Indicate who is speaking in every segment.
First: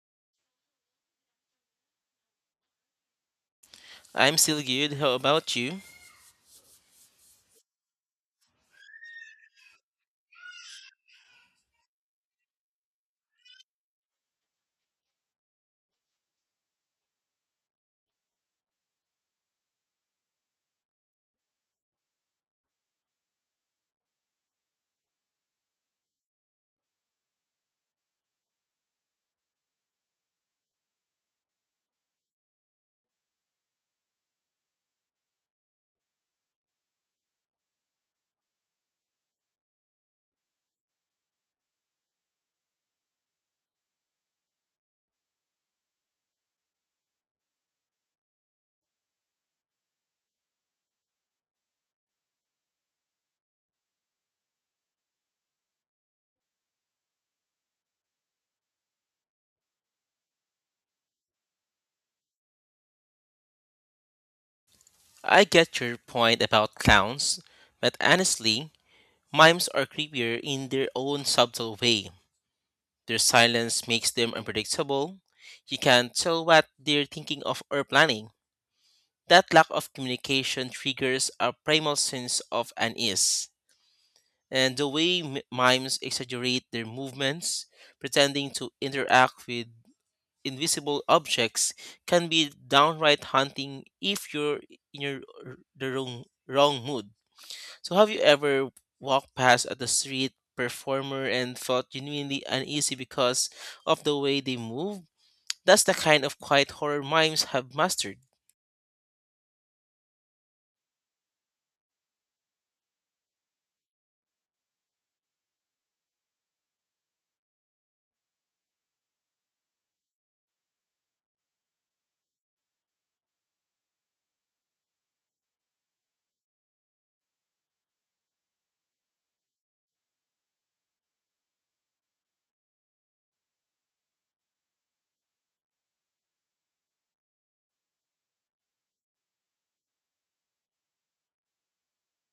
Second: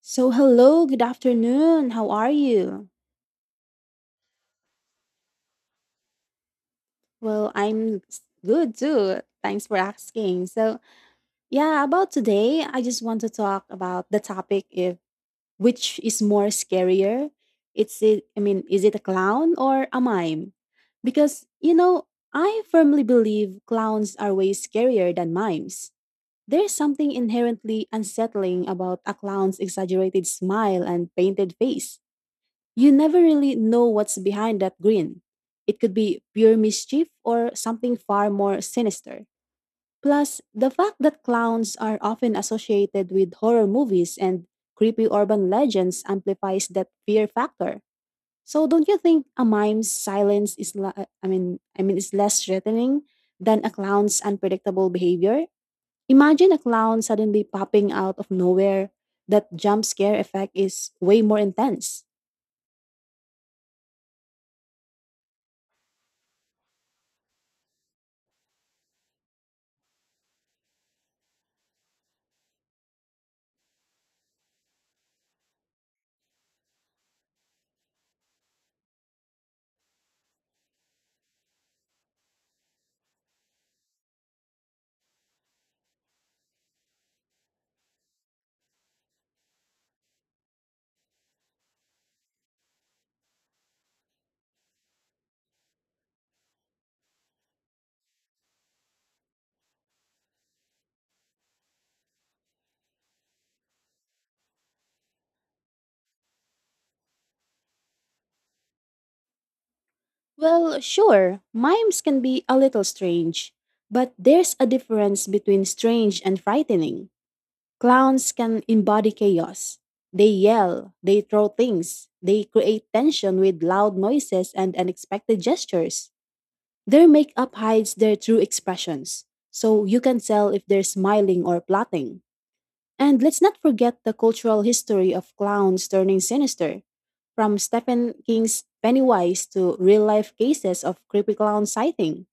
Speaker 1: So, hello, good afternoon. How are you?
Speaker 2: I'm still good. How about you?
Speaker 1: Well, I'm good too. Thanks for asking. So, yeah, about today, I just want to talk about the topic if which is more scarier. It's it, I mean, is it a clown or a mime? Because, I firmly believe clowns are way scarier than mimes. There's something inherently unsettling about a clown's exaggerated smile and painted face. You never really know what's behind that grin. It could be pure mischief or something far more sinister. Plus, the fact that clowns are often associated with horror movies and creepy urban legends amplifies that fear factor. So, don't you think a mime's silence is la- I mean is less threatening than a clown's unpredictable behavior? Imagine a clown suddenly popping out of nowhere. That jump scare effect is way more intense.
Speaker 2: I get your point about clowns, but honestly, mimes are creepier in their own subtle way. Their silence makes them unpredictable. You can't tell what they're thinking of or planning. That lack of communication triggers a primal sense of unease. And the way mimes exaggerate their movements, pretending to interact with invisible objects can be downright haunting if you're in your the wrong mood. So have you ever walked past at the street performer and felt genuinely uneasy because of the way they move? That's the kind of quiet horror mimes have mastered.
Speaker 1: Well, sure, mimes can be a little strange, but there's a difference between strange and frightening. Clowns can embody chaos. They yell, they throw things, they create tension with loud noises and unexpected gestures. Their makeup hides their true expressions, so you can tell if they're smiling or plotting. And let's not forget the cultural history of clowns turning sinister. From Stephen King's Pennywise to real life cases of creepyclown sighting.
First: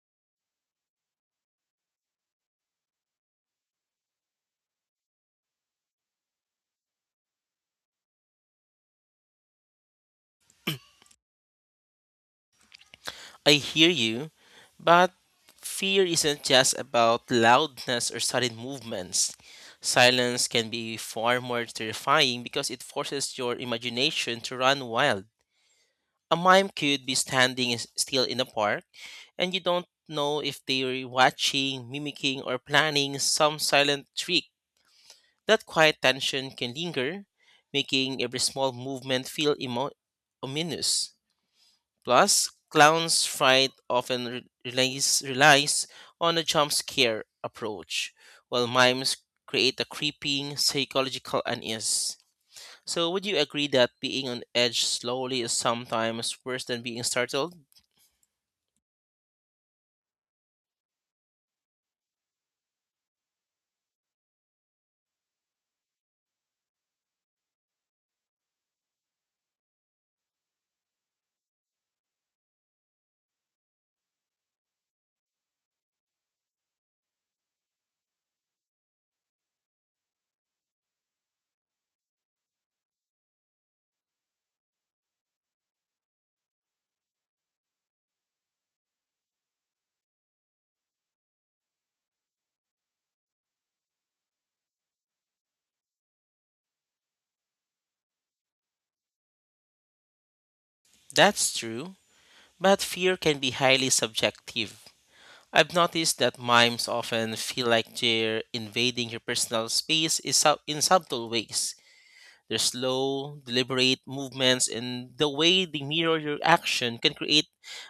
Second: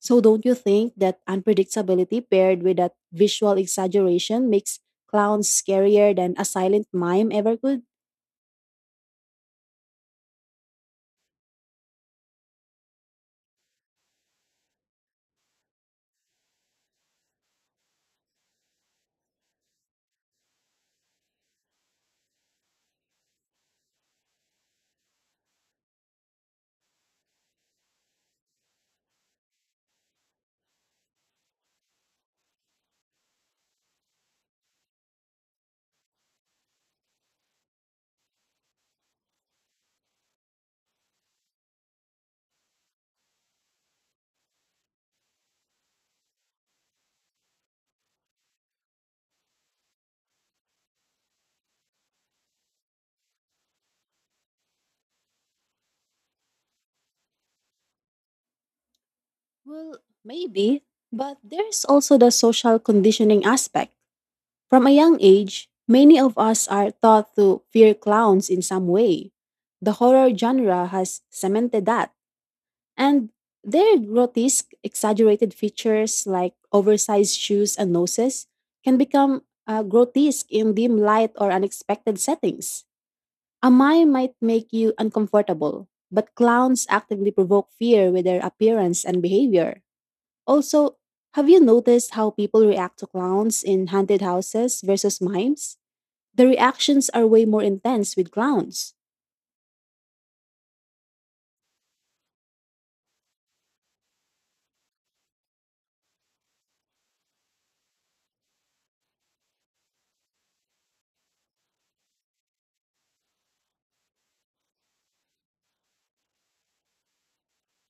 Speaker 1: So, don't you think that unpredictability paired with that visual exaggeration makes clowns scarier than a silent mime ever could?
Speaker 2: I hear you, but fear isn't just about loudness or sudden movements. Silence can be far more terrifying because it forces your imagination to run wild. A mime could be still in a park, and you don't know if they're watching, mimicking, or planning some silent trick. That quiet tension can linger, making every small movement feel ominous. Plus, clowns' fright often relies on a jump scare approach, while mimes create a creeping psychological unease. So, would you agree that being on edge slowly is sometimes worse than being startled?
Speaker 1: Well, maybe, but there's also the social conditioning aspect. From a young age, many of us are taught to fear clowns in some way. The horror genre has cemented that. And their grotesque, exaggerated features like oversized shoes and noses can become grotesque in dim light or unexpected settings. A mime might make you uncomfortable, but clowns actively provoke fear with their appearance and behavior. Also, have you noticed how people react to clowns in haunted houses versus mimes? The reactions are way more intense with clowns.
Speaker 2: That's true, but fear can be highly subjective. I've noticed that mimes often feel like they're invading your personal in subtle ways. Their slow, deliberate movements and the way they mirror your action can create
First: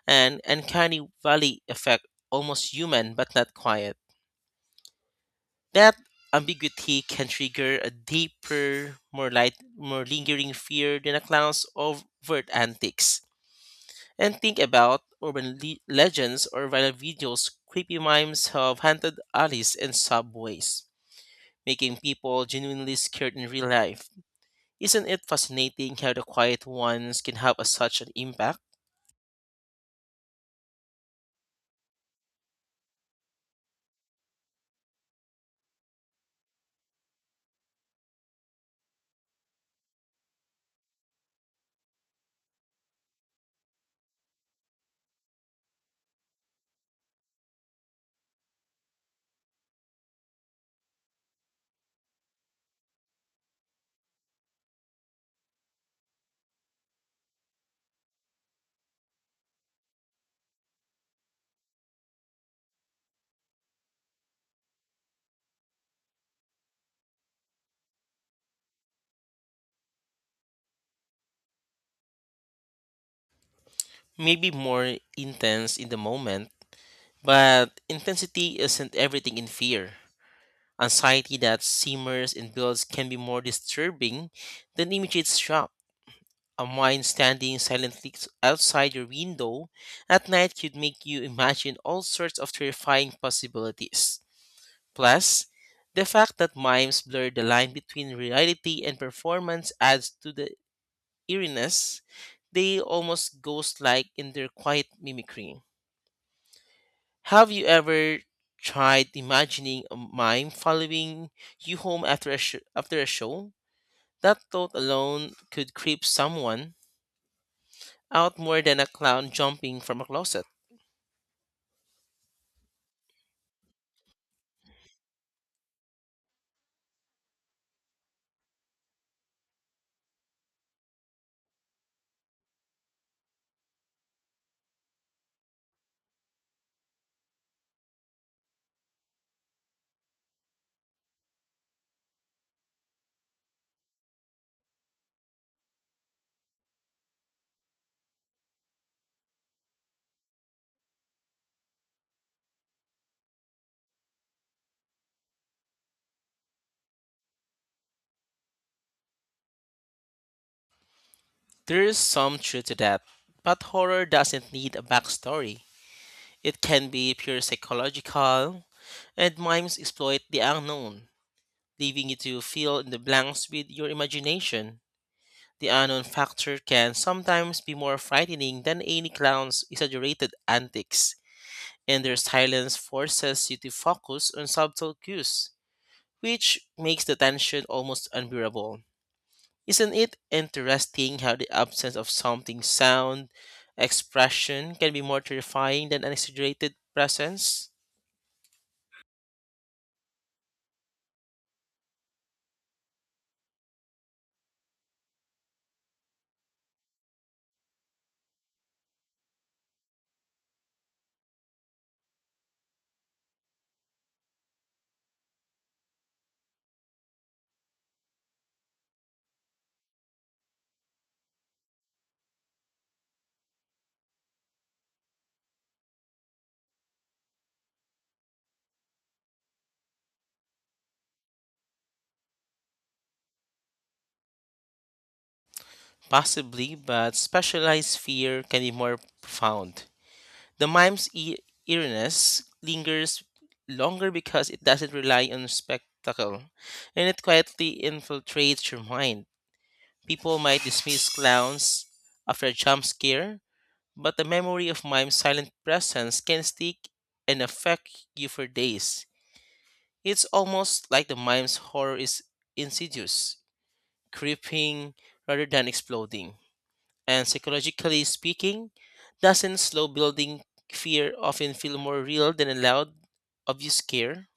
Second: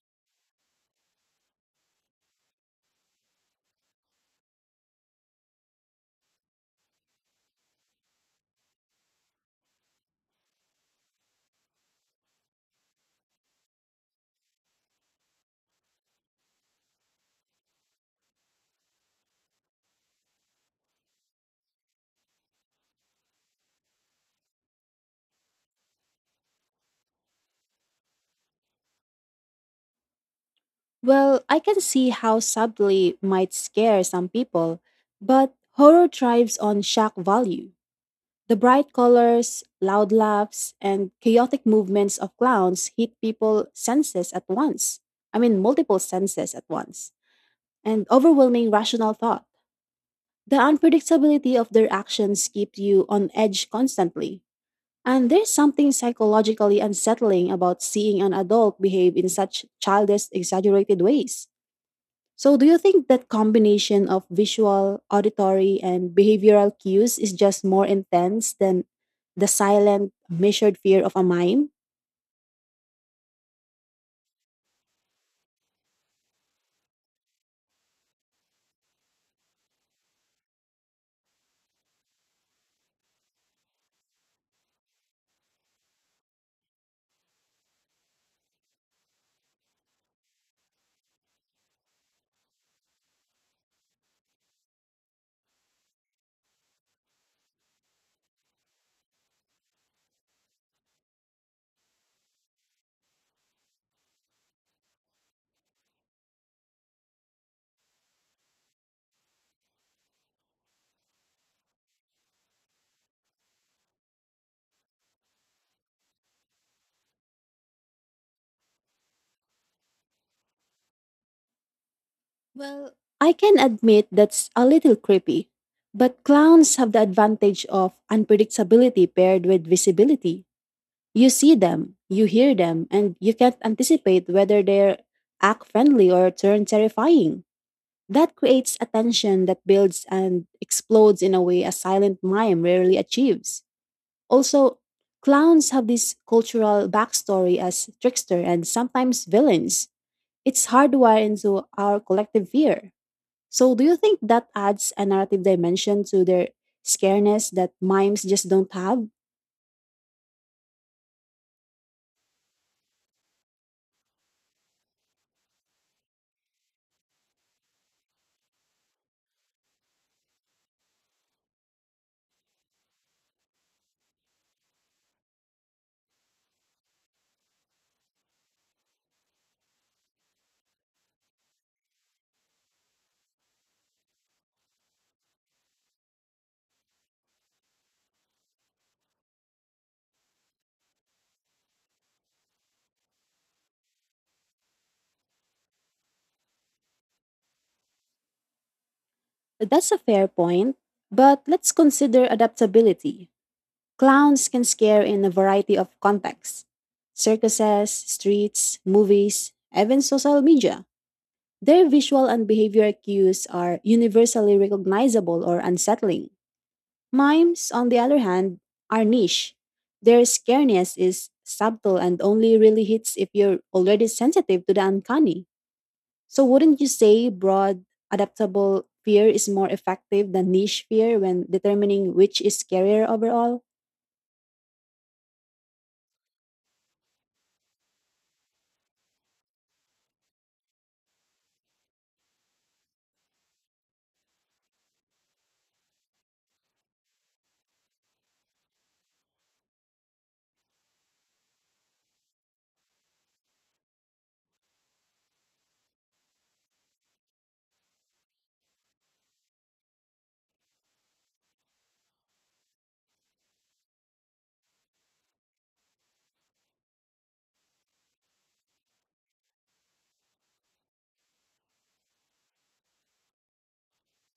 Speaker 2: an uncanny valley effect, almost human but not quiet. That ambiguity can trigger a deeper, more lingering fear than a clown's overt antics. And think about urban legends or viral videos. Creepy mimes have haunted alleys and subways, making people genuinely scared in real life. Isn't it fascinating how the quiet ones can have such an impact?
Speaker 1: Well, I can see how subtly might scare some people, but horror thrives on shock value. The bright colors, loud laughs, and chaotic movements of clowns hit people senses at once. I mean, multiple senses at once, and overwhelming rational thought. The unpredictability of their actions keeps you on edge constantly. And there's something psychologically unsettling about seeing an adult behave in such childish, exaggerated ways. So, do you think that combination of visual, auditory, and behavioral cues is just more intense than the silent, measured fear of a mime?
Speaker 2: Maybe more intense in the moment, but intensity isn't everything in fear. Anxiety that simmers and builds can be more disturbing than immediate shock. A mind standing silently outside your window at night could make you imagine all sorts of terrifying possibilities. Plus, the fact that mimes blur the line between reality and performance adds to the eeriness, they almost ghost like in their quiet mimicry. Have you ever tried imagining a mime following you home after a show? That thought alone could creep someone out more than a clown jumping from a closet.
Speaker 1: Well, I can admit that's a little creepy, but clowns have the advantage of unpredictability paired with visibility. You see them, you hear them, and you can't anticipate whether they act friendly or turn terrifying. That creates a tension that builds and explodes in a way a silent mime rarely achieves. Also, clowns have this cultural backstory as trickster and sometimes villains. It's hardwired into our collective fear. So, do you think that adds a narrative dimension to their scareness that mimes just don't have?
Speaker 2: There is some truth to that, but horror doesn't need a backstory. It can be pure psychological, and mimes exploit the unknown, leaving you to fill in the blanks with your imagination. The unknown factor can sometimes be more frightening than any clown's exaggerated antics, and their silence forces you to focus on subtle cues, which makes the tension almost unbearable. Isn't it interesting how the absence of something sound, expression can be more terrifying than an exaggerated presence?
Speaker 1: That's a fair point. But let's consider adaptability. Clowns can scare in a variety of contexts: circuses, streets, movies, even social media. Their visual and behavior cues are universally recognizable or unsettling. Mimes, on the other hand, are niche. Their scariness is subtle and only really hits if you're already sensitive to the uncanny. So, wouldn't you say broad, adaptable fear is more effective than niche fear when determining which is scarier overall?
Speaker 2: Possibly, but specialized fear can be more profound. The eeriness lingers longer because it doesn't rely on spectacle, and it quietly infiltrates your mind. People might dismiss clowns after a jump scare, but the memory of mime's silent presence can stick and affect you for days. It's almost like the mime's horror is insidious, creeping rather than exploding. And psychologically speaking, doesn't slow building fear often feel more real than a loud, obvious scare?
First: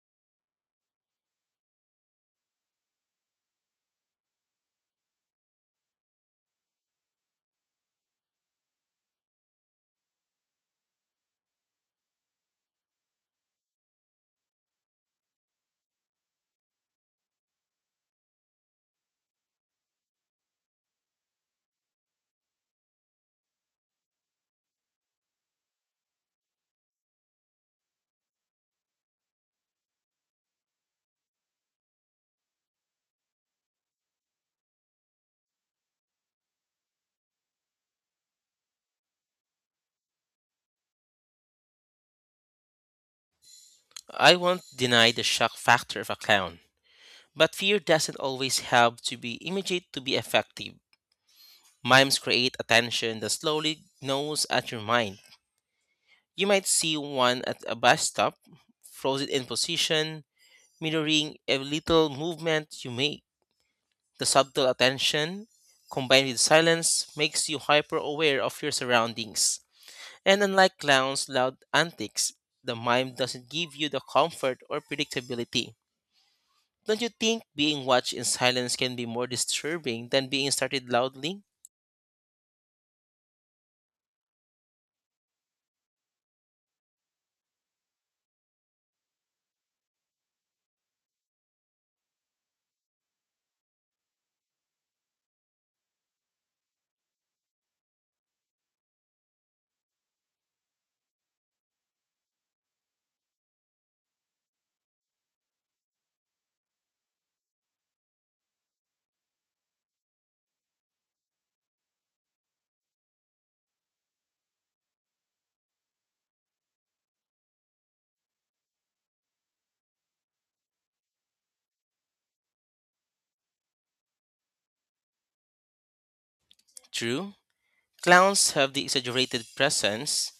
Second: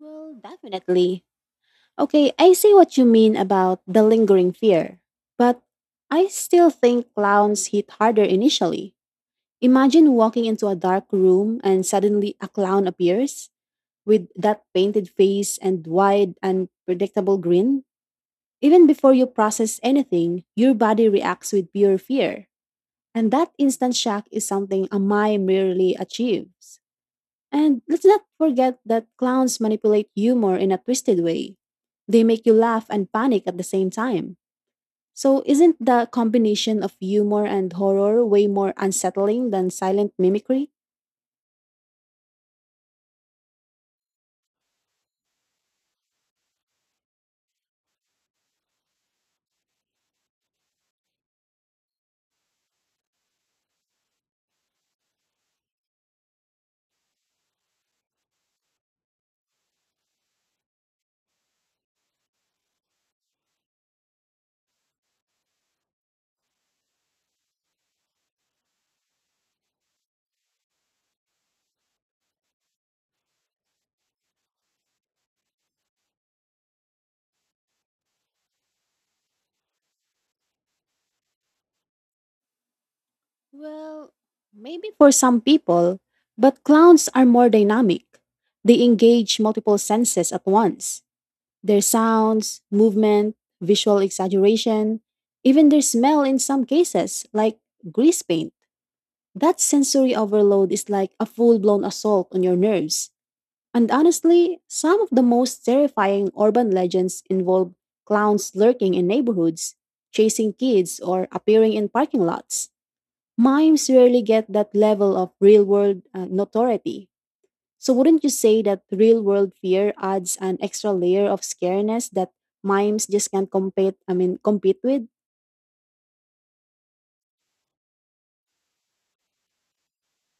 Speaker 1: Well, definitely. Okay, I see what you mean about the lingering fear, but I still think clowns hit harder initially. Imagine walking into a dark room and suddenly a clown appears with that painted face and wide, unpredictable grin. Even before you process anything, your body reacts with pure fear, and that instant shock is something a mime rarely achieves. And let's not forget that clowns manipulate humor in a twisted way. They make you laugh and panic at the same time. So, isn't the combination of humor and horror way more unsettling than silent mimicry?
Speaker 2: I won't deny the shock factor of a clown, but fear doesn't always have to be immediate to be effective. Mimes create attention that slowly gnaws at your mind. You might see one at a bus stop, frozen in position, mirroring a little movement you make. The subtle attention, combined with silence, makes you hyper aware of your surroundings. And unlike clowns' loud antics, the mime doesn't give you the comfort or predictability. Don't you think being watched in silence can be more disturbing than being started loudly?
Speaker 1: Well, maybe for some people, but clowns are more dynamic. They engage multiple senses at once: their sounds, movement, visual exaggeration, even their smell in some cases, like grease paint. That sensory overload is like a full blown assault on your nerves. And honestly, some of the most terrifying urban legends involve clowns lurking in neighborhoods, chasing kids, or appearing in parking lots. Mimes rarely get that level of real world notoriety. So, wouldn't you say that real world fear adds an extra layer of scariness that mimes just can't compete with?
Speaker 2: True, clowns have the exaggerated presence,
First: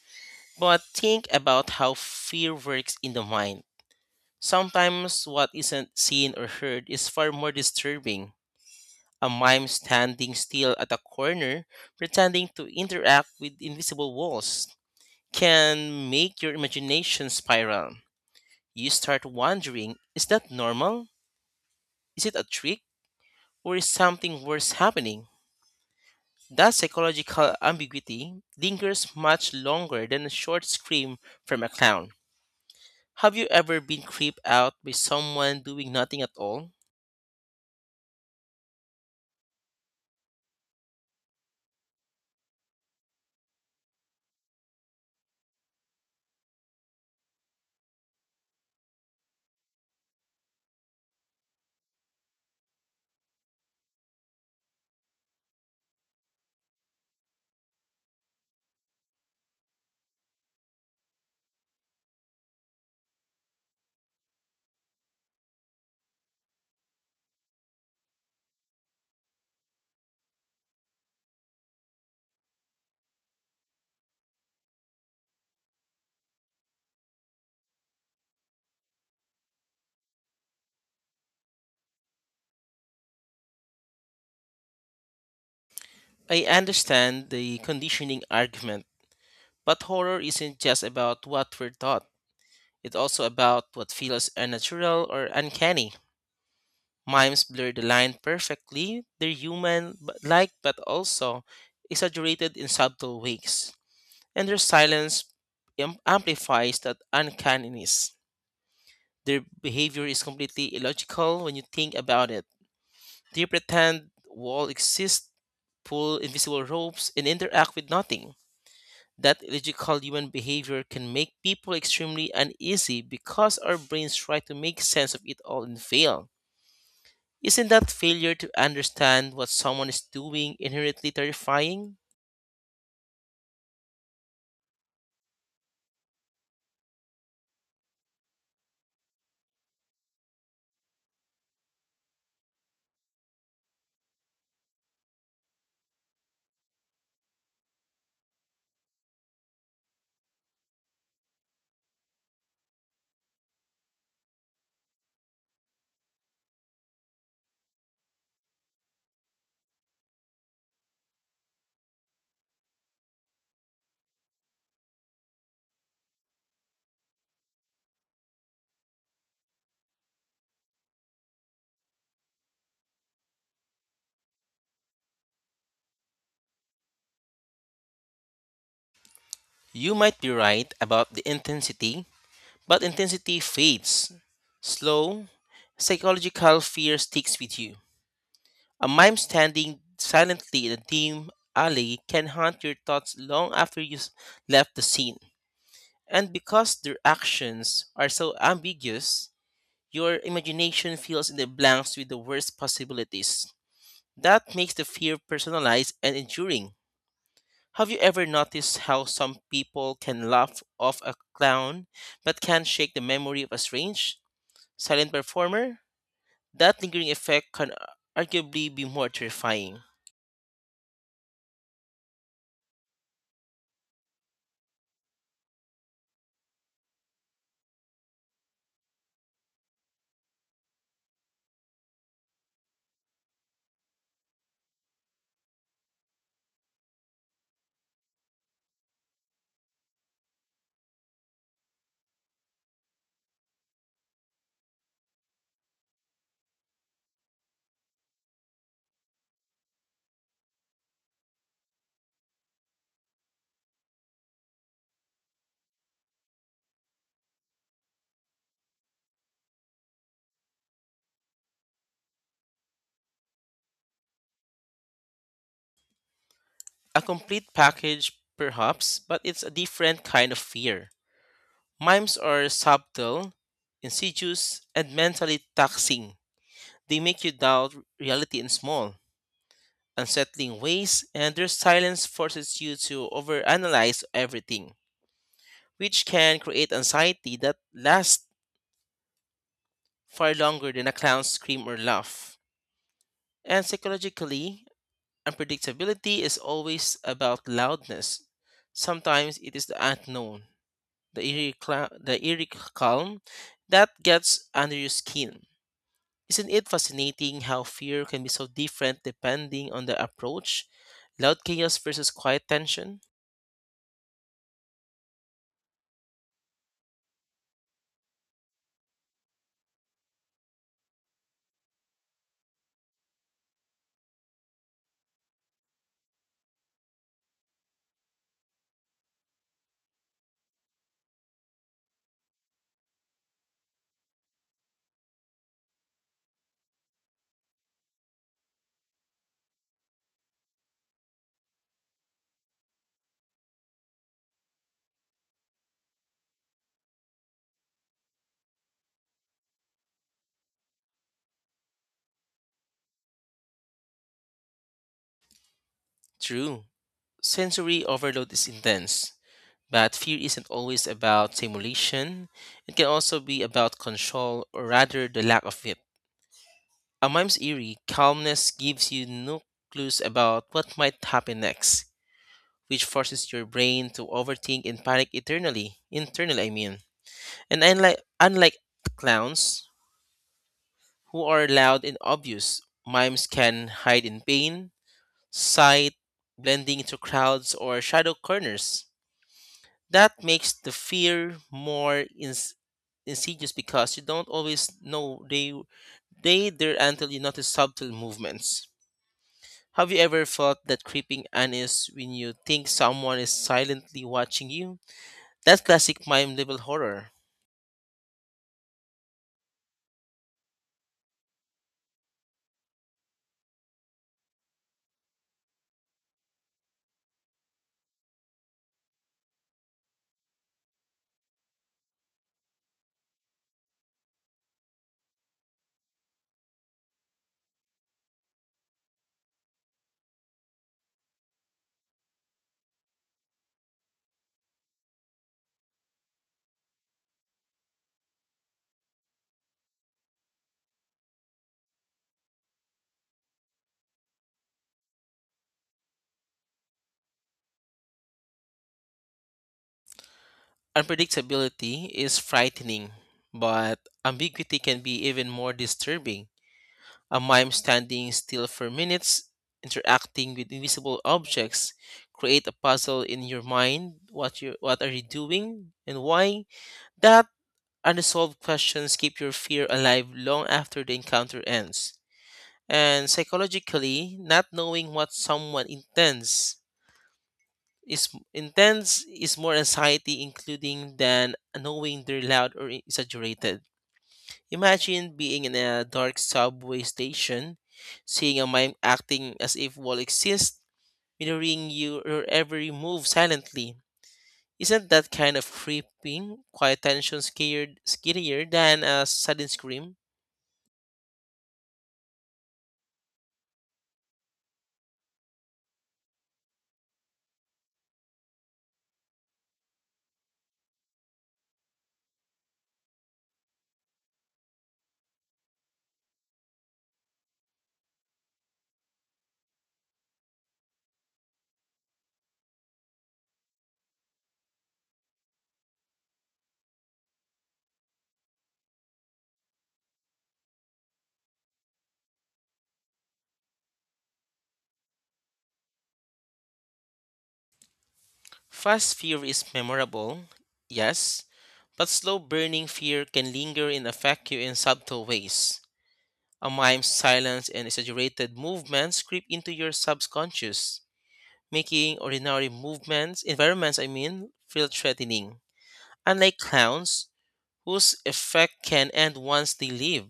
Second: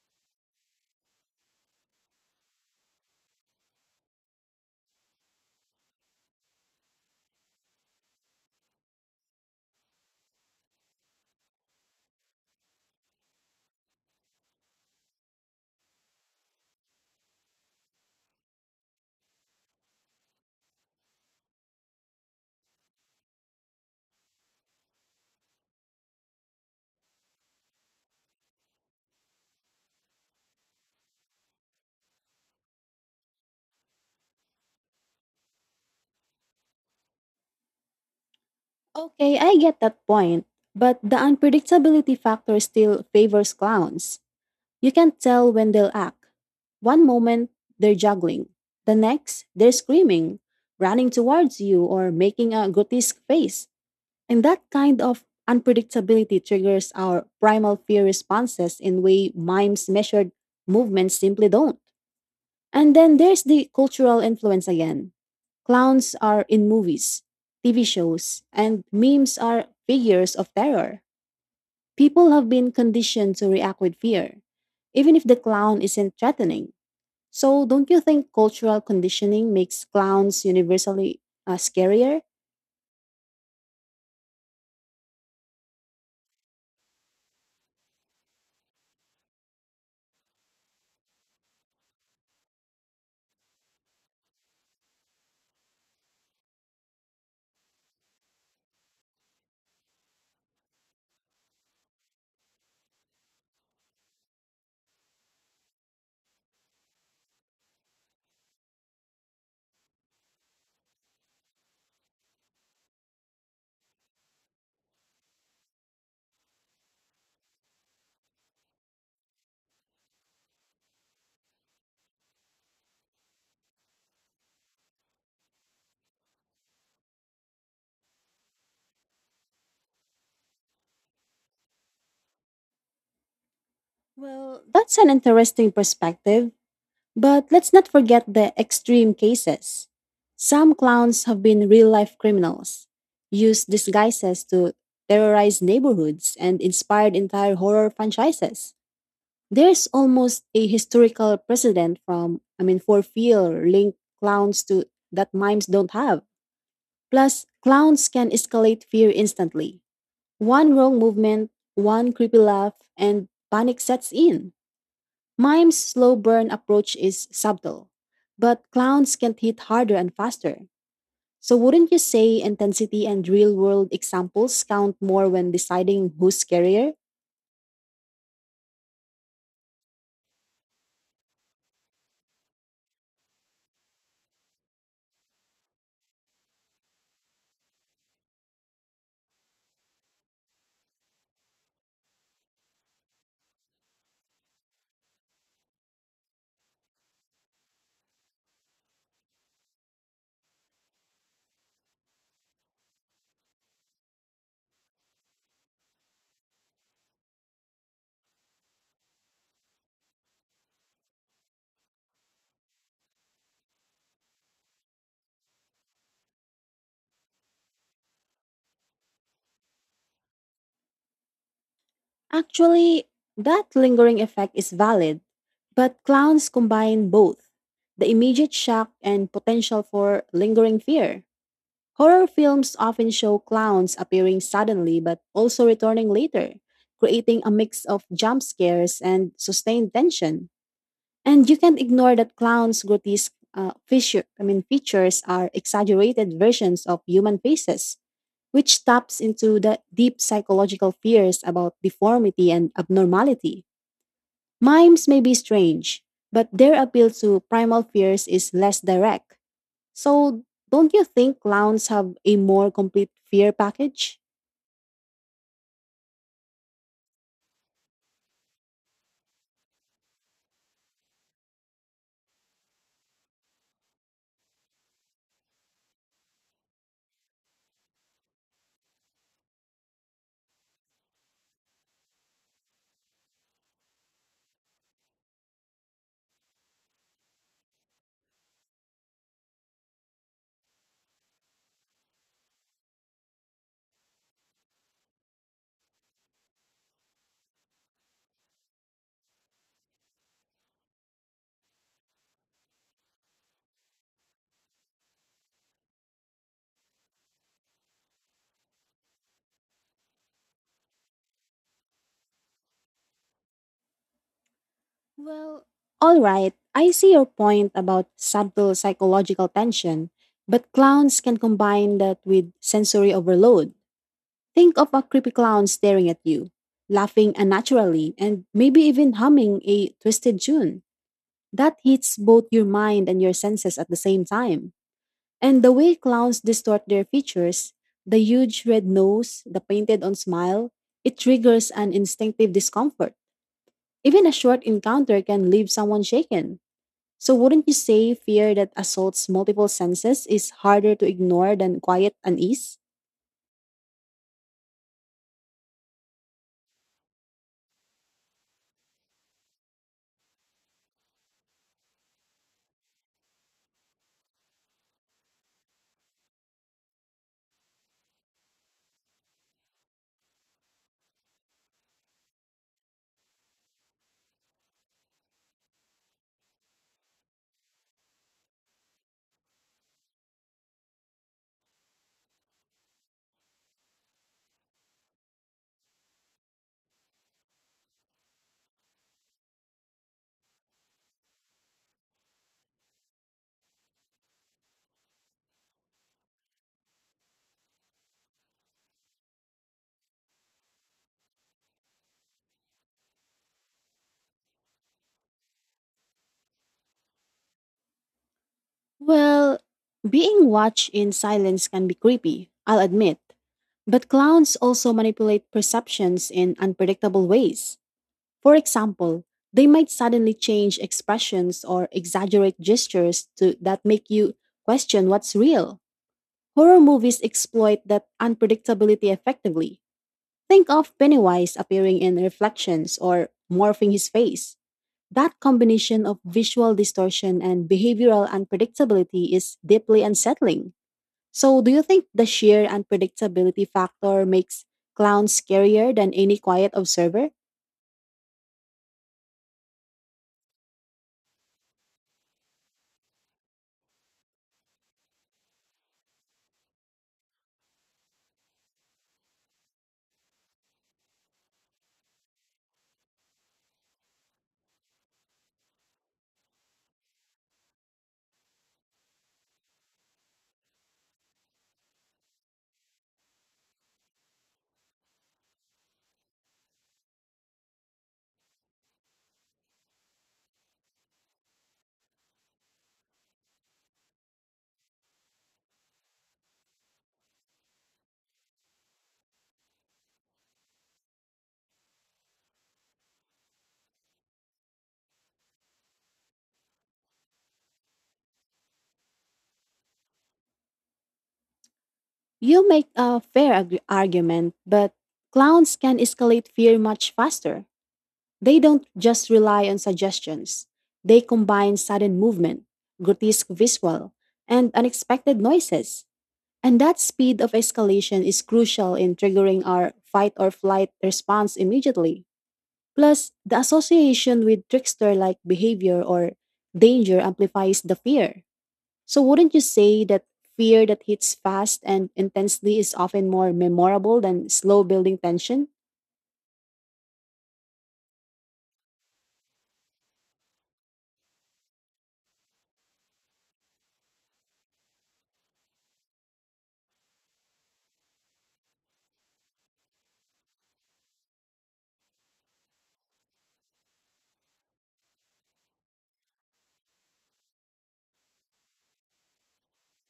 Speaker 2: but think about how fear works in the mind. Sometimes what isn't seen or heard is far more disturbing. A mime standing still at a corner, pretending to interact with invisible walls, can make your imagination spiral. You start wondering, is that normal? Is it a trick? Or is something worse happening? That psychological ambiguity lingers much longer than a short scream from a clown. Have you ever been creeped out by someone doing nothing at all?
Speaker 1: Okay, I get that point, but the unpredictability factor still favors clowns. You can't tell when they'll act. One moment, they're juggling. The next, they're screaming, running towards you, or making a grotesque face. And that kind of unpredictability triggers our primal fear responses in way mimes measured movements simply don't. And then there's the cultural influence again. Clowns are in movies, TV shows, and memes are figures of terror. People have been conditioned to react with fear, even if the clown isn't threatening. So, don't you think cultural conditioning makes clowns universally scarier?
Speaker 2: I understand the conditioning argument, but horror isn't just about what we're taught. It's also about what feels unnatural or uncanny. Mimes blur the line perfectly. They're human but also exaggerated in subtle ways. And their silence amplifies that uncanniness. Their behavior is completely illogical when you think about it. They pretend wall exists, pull invisible ropes, and interact with nothing. That illogical human behavior can make people extremely uneasy because our brains try to make sense of it all and fail. Isn't that failure to understand what someone is doing inherently terrifying?
Speaker 1: Well, that's an interesting perspective. But let's not forget the extreme cases. Some clowns have been real life criminals, used disguises to terrorize neighborhoods, and inspired entire horror franchises. There's almost a historical precedent for fear linked clowns to that mimes don't have. Plus, clowns can escalate fear instantly. One wrong movement, one creepy laugh, and panic sets in. Mime's slow burn approach is subtle, but clowns can hit harder and faster. So, wouldn't you say intensity and real world examples count more when deciding who's scarier?
Speaker 2: You might be right about the intensity, but intensity fades. Slow, psychological fear sticks with you. A mime standing silently in a dim alley can haunt your thoughts long after you've left the scene. And because their actions are so ambiguous, your imagination fills in the blanks with the worst possibilities. That makes the fear personalized and enduring. Have you ever noticed how some people can laugh off a clown but can't shake the memory of a strange, silent performer? That lingering effect can arguably be more terrifying.
Speaker 1: Actually, that lingering effect is valid, but clowns combine both the immediate shock and potential for lingering fear. Horror films often show clowns appearing suddenly but also returning later, creating a mix of jump scares and sustained tension. And you can't ignore that clowns' grotesque features are exaggerated versions of human faces, which taps into the deep psychological fears about deformity and abnormality. Mimes may be strange, but their appeal to primal fears is less direct. So, don't you think clowns have a more complete fear package?
Speaker 2: A complete package, perhaps, but it's a different kind of fear. Mimes are subtle, insidious, and mentally taxing. They make you doubt reality in small, unsettling ways, and their silence forces you to overanalyze everything, which can create anxiety that lasts far longer than a clown's scream or laugh. And psychologically, unpredictability is always about loudness. Sometimes it is the unknown, the the eerie calm that gets under your skin. Isn't it fascinating how fear can be so different depending on the approach? Loud chaos versus quiet tension?
Speaker 1: Well, all right. I see your point about subtle psychological tension, but clowns can combine that with sensory overload. Think of a creepy clown staring at you, laughing unnaturally, and maybe even humming a twisted tune. That hits both your mind and your senses at the same time. And the way clowns distort their features, the huge red nose, the painted on smile, it triggers an instinctive discomfort. Even a short encounter can leave someone shaken. So, wouldn't you say fear that assaults multiple senses is harder to ignore than quiet unease?
Speaker 2: True, sensory overload is intense, but fear isn't always about simulation. It can also be about control, or rather, the lack of it. A mime's eerie calmness gives you no clues about what might happen next, which forces your brain to overthink and panic eternally. Internally, I mean. And unlike clowns, who are loud and obvious, mimes can hide in pain, sight, blending into crowds or shadow corners. That makes the fear more insidious because you don't always know they there until you notice subtle movements. Have you ever felt that creeping unease when you think someone is silently watching you? That's classic mime level horror.
Speaker 1: Well, being watched in silence can be creepy, I'll admit. But clowns also manipulate perceptions in unpredictable ways. For example, they might suddenly change expressions or exaggerate gestures that make you question what's real. Horror movies exploit that unpredictability effectively. Think of Pennywise appearing in reflections or morphing his face. That combination of visual distortion and behavioral unpredictability is deeply unsettling. So, do you think the sheer unpredictability factor makes clowns scarier than any quiet observer?
Speaker 2: Unpredictability is frightening, but ambiguity can be even more disturbing. A mime standing still for minutes, interacting with invisible objects, create a puzzle in your mind. What are you doing and why? That unresolved questions keep your fear alive long after the encounter ends. And psychologically, not knowing what someone intends is more anxiety including than knowing they're loud or exaggerated. Imagine being in a dark subway station, seeing a mime acting as if wall exists, mirroring you or every move silently. Isn't that kind of creeping, quiet tension scared scarier than a sudden scream?
Speaker 1: You make a fair argument, but clowns can escalate fear much faster. They don't just rely on suggestions, they combine sudden movement, grotesque visual, and unexpected noises. And that speed of escalation is crucial in triggering our fight or flight response immediately. Plus, the association with trickster like behavior or danger amplifies the fear. So, wouldn't you say that fear that hits fast and intensely is often more memorable than slow building tension?
Speaker 2: Fast fear is memorable, yes, but slow burning fear can linger and affect you in subtle ways. A mime's silence and exaggerated movements creep into your subconscious, making ordinary movements, environments I mean, feel threatening. Unlike clowns, whose effect can end once they leave,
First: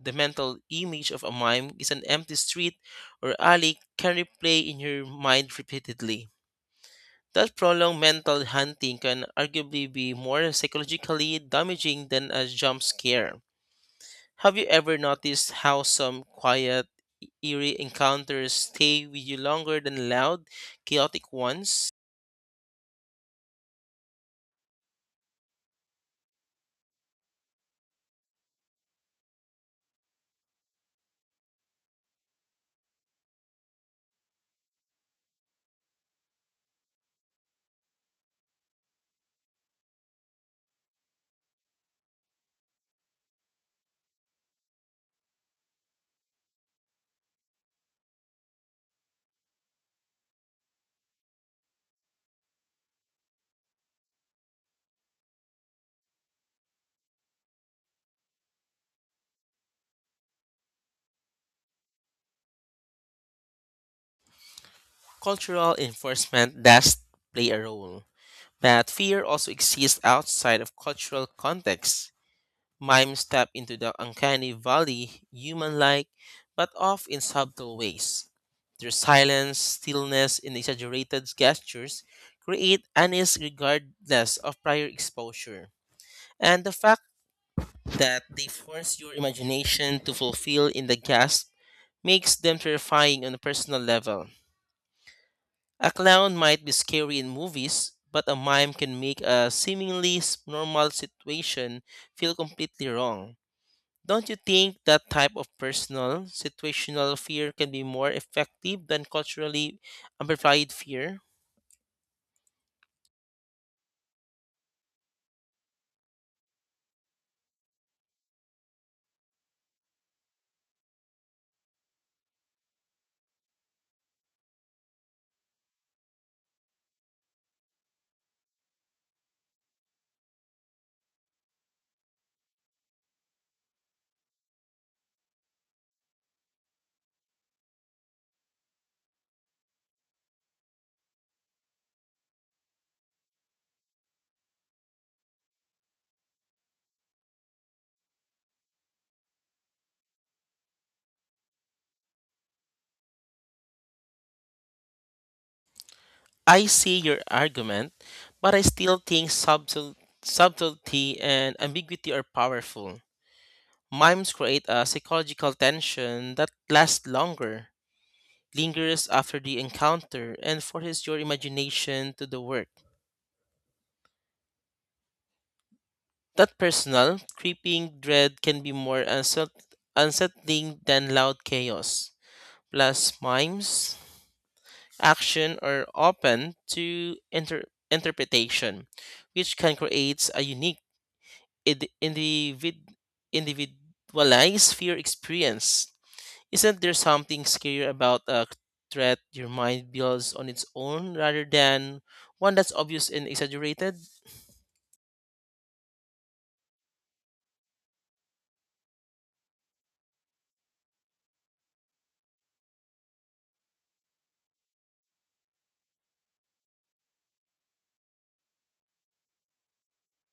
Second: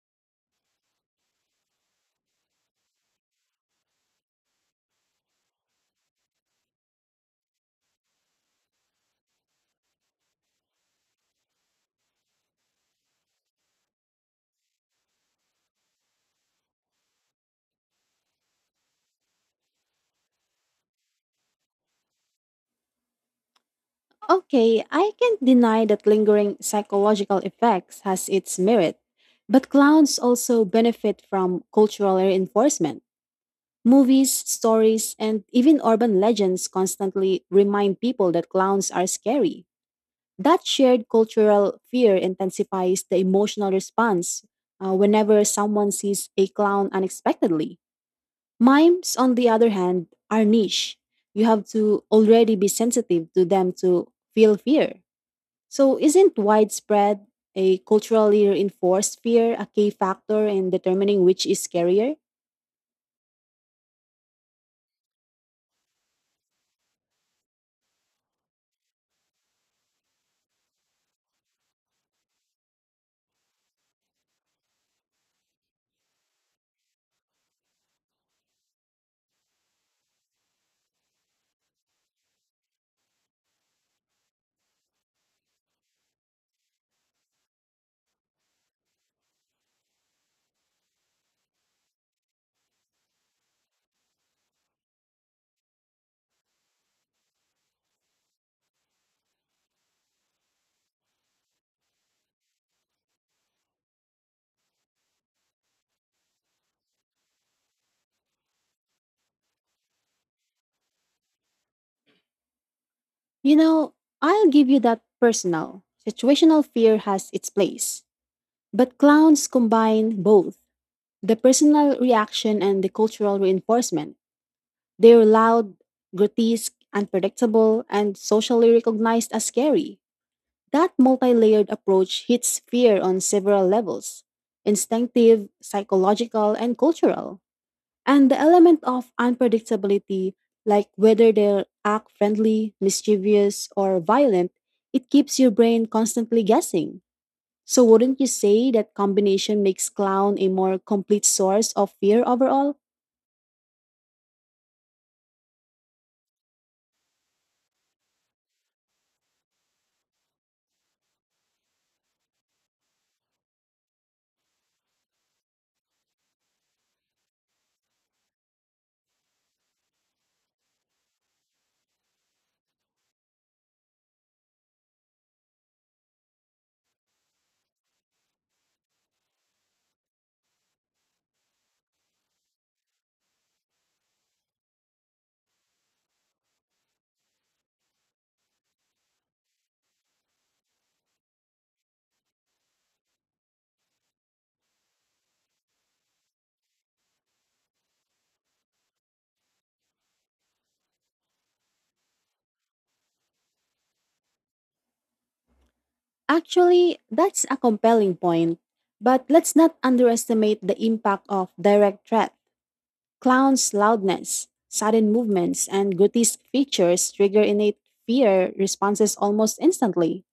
Speaker 2: the mental image of a mime is an empty street or alley can replay in your mind repeatedly. That prolonged mental hunting can arguably be more psychologically damaging than a jump scare. Have you ever noticed how some quiet, eerie encounters stay with you longer than loud, chaotic ones?
Speaker 1: Okay, I can't deny that lingering psychological effects has its merit, but clowns also benefit from cultural reinforcement. Movies, stories, and even urban legends constantly remind people that clowns are scary. That shared cultural fear intensifies the emotional response whenever someone sees a clown unexpectedly. Mimes, on the other hand, are niche. You have to already be sensitive to them to feel fear. So, isn't widespread a culturally reinforced fear a key factor in determining which is scarier?
Speaker 2: Cultural enforcement does play a role, but fear also exists outside of cultural contexts. Mime step into the uncanny valley, human like, but off in subtle ways. Their silence, stillness, and exaggerated gestures create unease regardless of prior exposure. And the fact that they force your imagination to fulfill in the gasp makes them terrifying on a personal level. A clown might be scary in movies, but a mime can make a normal situation feel completely wrong. Don't you think that type of personal, situational fear can be more effective than culturally amplified fear?
Speaker 1: You know, I'll give you that personal, situational fear has its place. But clowns combine both the personal reaction and the cultural reinforcement. They're loud, grotesque, unpredictable, and socially recognized as scary. That multi layered approach hits fear on several levels: instinctive, psychological, and cultural. And the element of unpredictability, like whether they'll act friendly, mischievous, or violent, it keeps your brain constantly guessing. So, wouldn't you say that combination makes clown a more complete source of fear overall?
Speaker 2: I see your argument, but I still think subtlety and ambiguity are powerful. Mimes create a psychological tension that lasts longer, lingers after the encounter and forces your imagination to the work. That personal, creeping dread can be more unsettling than loud chaos. Plus, mimes, action are open to interpretation, which can create a unique id- individ- individualized fear experience. Isn't there something scarier about a threat your mind builds on its own rather than one that's obvious and exaggerated?
Speaker 1: Actually, that's a compelling point. But let's not underestimate the impact of direct threat. Clown's loudness, sudden movements, and grotesque features trigger innate fear responses almost instantly.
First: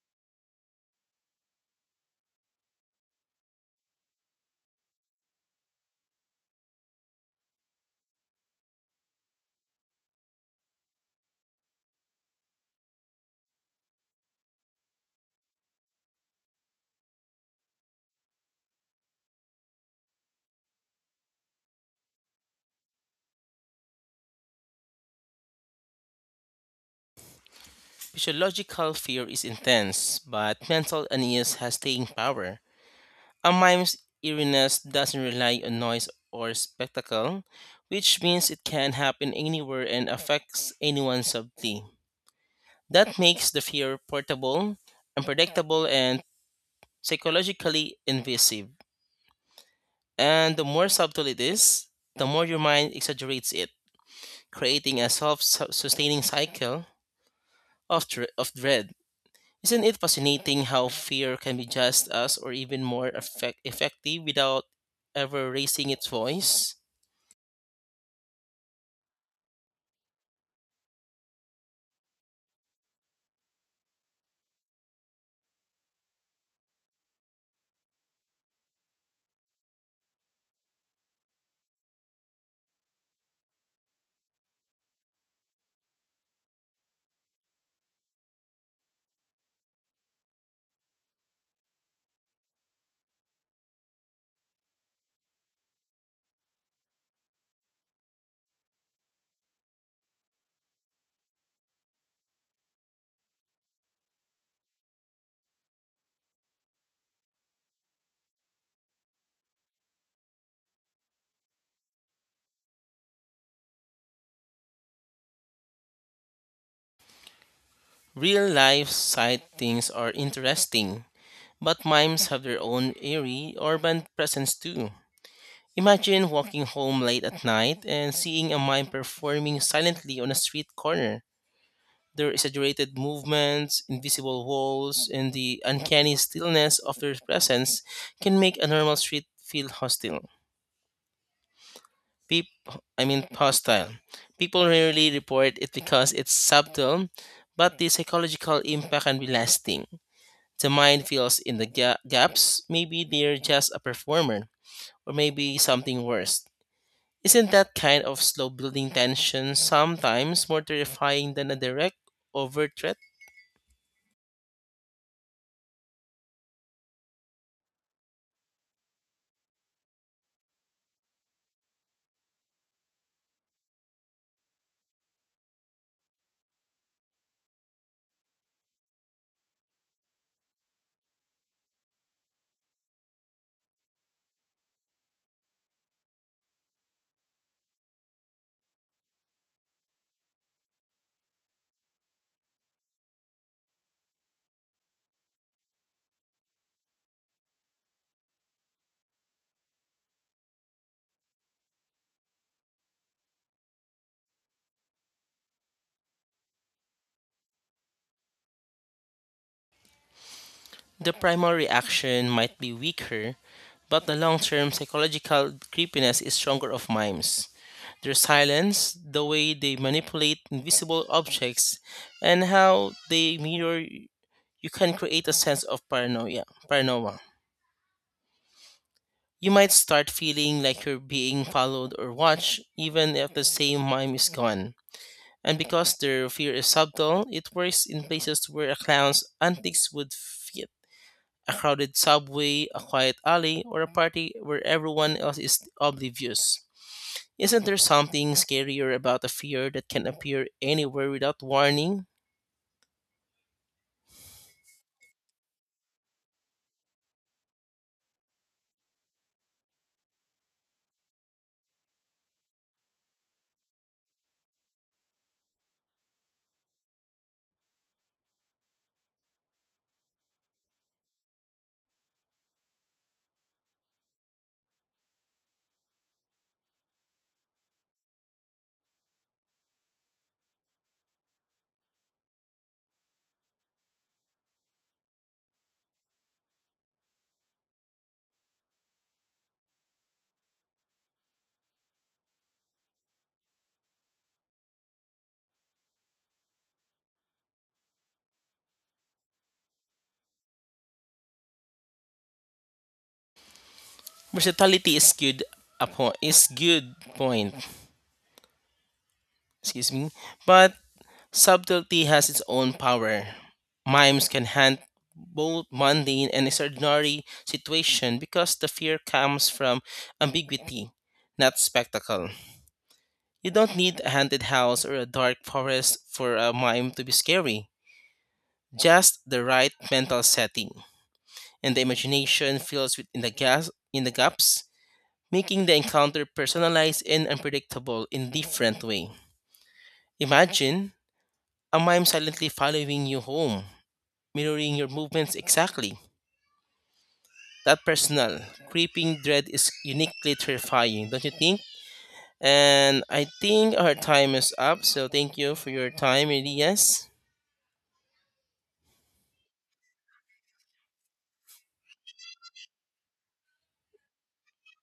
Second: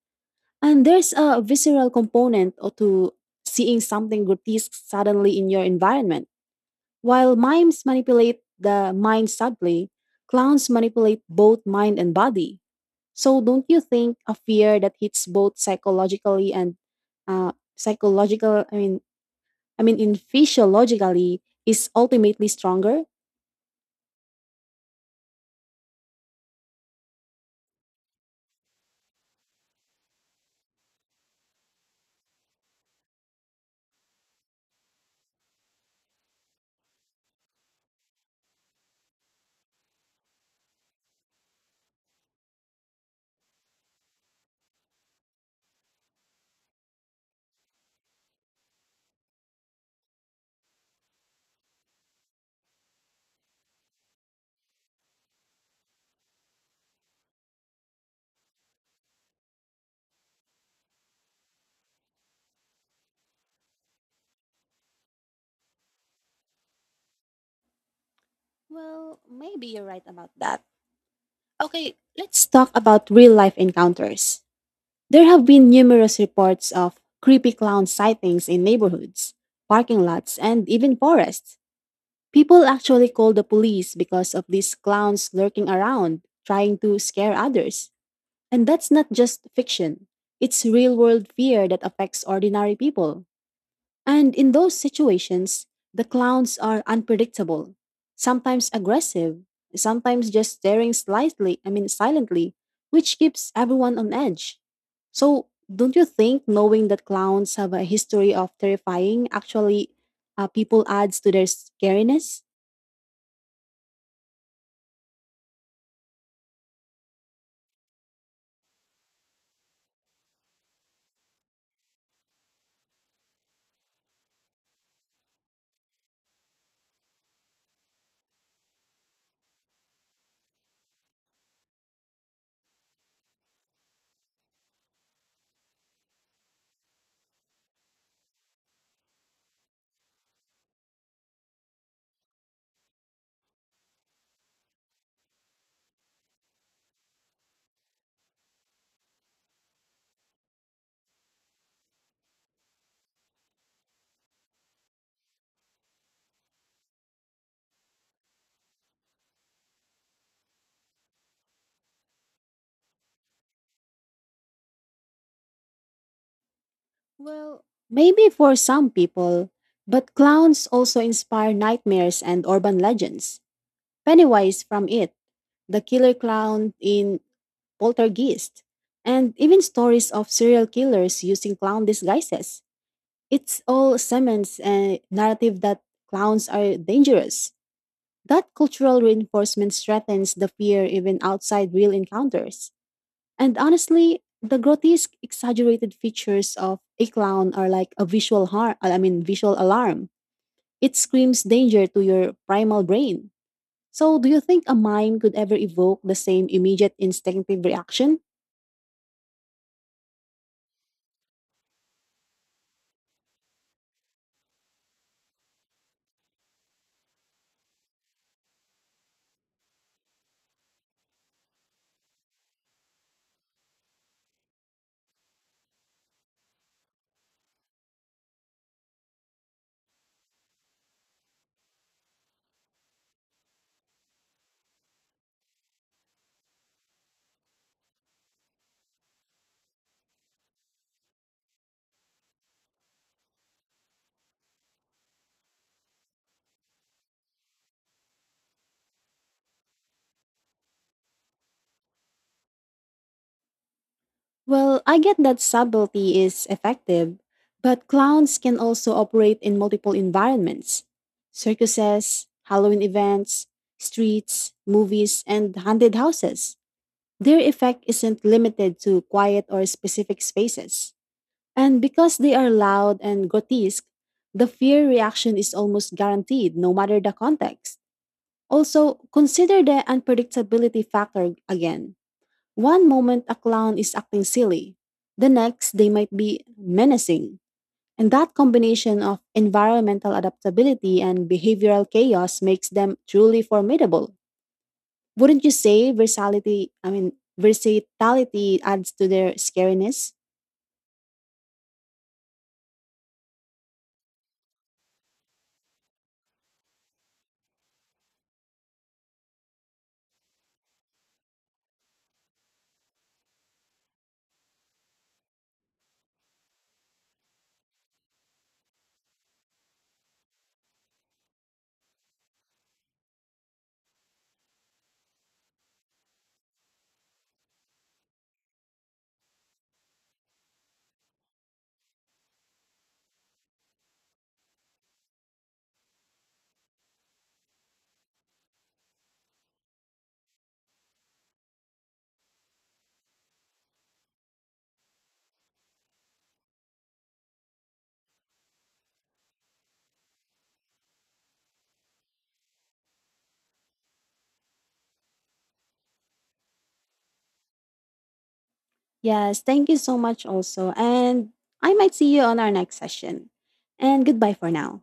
Speaker 1: And there's a visceral component to seeing something grotesque suddenly in your environment. While mimes manipulate the mind subtly, clowns manipulate both mind and body. So don't you think a fear that hits both psychologically and uh, psychological, I mean in physiologically is ultimately stronger?
Speaker 2: Physiological fear is intense, but mental unease has staying power. A mime's eeriness doesn't rely on noise or spectacle, which means it can happen anywhere and affects anyone subtly. That makes the fear portable, unpredictable, and psychologically invasive. And the more subtle it is, the more your mind exaggerates it, creating a self sustaining cycle of dread. Isn't it fascinating how fear can be just as or even more effective without ever raising its voice?
Speaker 1: Well, maybe you're right about that. Okay, let's talk about real life encounters. There have been numerous reports of creepy clown sightings in neighborhoods, parking lots, and even forests. People actually call the police because of these clowns lurking around, trying to scare others. And that's not just fiction, it's real world fear that affects ordinary people. And in those situations, the clowns are unpredictable, sometimes aggressive, sometimes just staring slightly, I mean silently, which keeps everyone on edge. So, don't you think knowing that clowns have a history of terrifying actually people adds to their scariness?
Speaker 2: Real life sightings are interesting, but mimes have their own eerie urban presence too. Imagine walking home late at night and seeing a mime performing silently on a street corner. Their exaggerated movements, invisible walls, and the uncanny stillness of their presence can make a normal street feel hostile. Peep, I mean hostile. People rarely report it because it's subtle, but the psychological impact can be lasting. The mind fills in the gaps. Maybe they're just a performer, or maybe something worse. Isn't that kind of slow building tension sometimes more terrifying than a direct, overt threat?
Speaker 1: Well, maybe for some people, but clowns also inspire nightmares and urban legends. Pennywise from it, the killer clown in poltergeists, and even stories of serial killers using clown disguises. It's all cements a narrative that clowns are dangerous. That cultural reinforcement strengthens the fear even outside real encounters. And honestly, the grotesque, exaggerated features of a clown are like a visual harm, I mean, visual alarm. It screams danger to your primal brain. So, do you think a mime could ever evoke the same immediate instinctive reaction?
Speaker 2: The primary reaction might be weaker, but the long term psychological creepiness is stronger of mimes. Their silence, the way they manipulate invisible objects, and how they mirror you can create a sense of paranoia. Paranoia. You might start feeling like you're being followed or watched, even if the same mime is gone. And because their fear is subtle, it works in places where a clown's antics would fit a crowded subway, a quiet alley, or a party where everyone else is oblivious. Isn't there something scarier about a fear that can appear anywhere without warning?
Speaker 1: Well, I get that subtlety is effective, but clowns can also operate in multiple environments: circuses, Halloween events, streets, movies, and haunted houses. Their effect isn't limited to quiet or specific spaces. And because they are loud and grotesque, the fear reaction is almost guaranteed no matter the context. Also, consider the unpredictability factor again. One moment a clown is acting silly, the next they might be menacing. And that combination of environmental adaptability and behavioral chaos makes them truly formidable. Wouldn't you say versatility adds to their scariness?
Speaker 2: Versatility is good a is good point. Excuse me. But subtlety has its own power. Mimes can handle both mundane and extraordinary situation because the fear comes from ambiguity, not spectacle. You don't need a haunted house or a dark forest for a mime to be scary. Just the right mental setting. And the imagination fills within the gas in the gaps, making the encounter personalized and unpredictable in different way. Imagine a mime silently following you home mirroring your movements exactly. That personal, creeping dread is uniquely terrifying, don't you think? And I think our time is up, so thank you for your time, Elias.
Speaker 1: Yes, thank you so much also. And I might see you on our next session. And goodbye for now.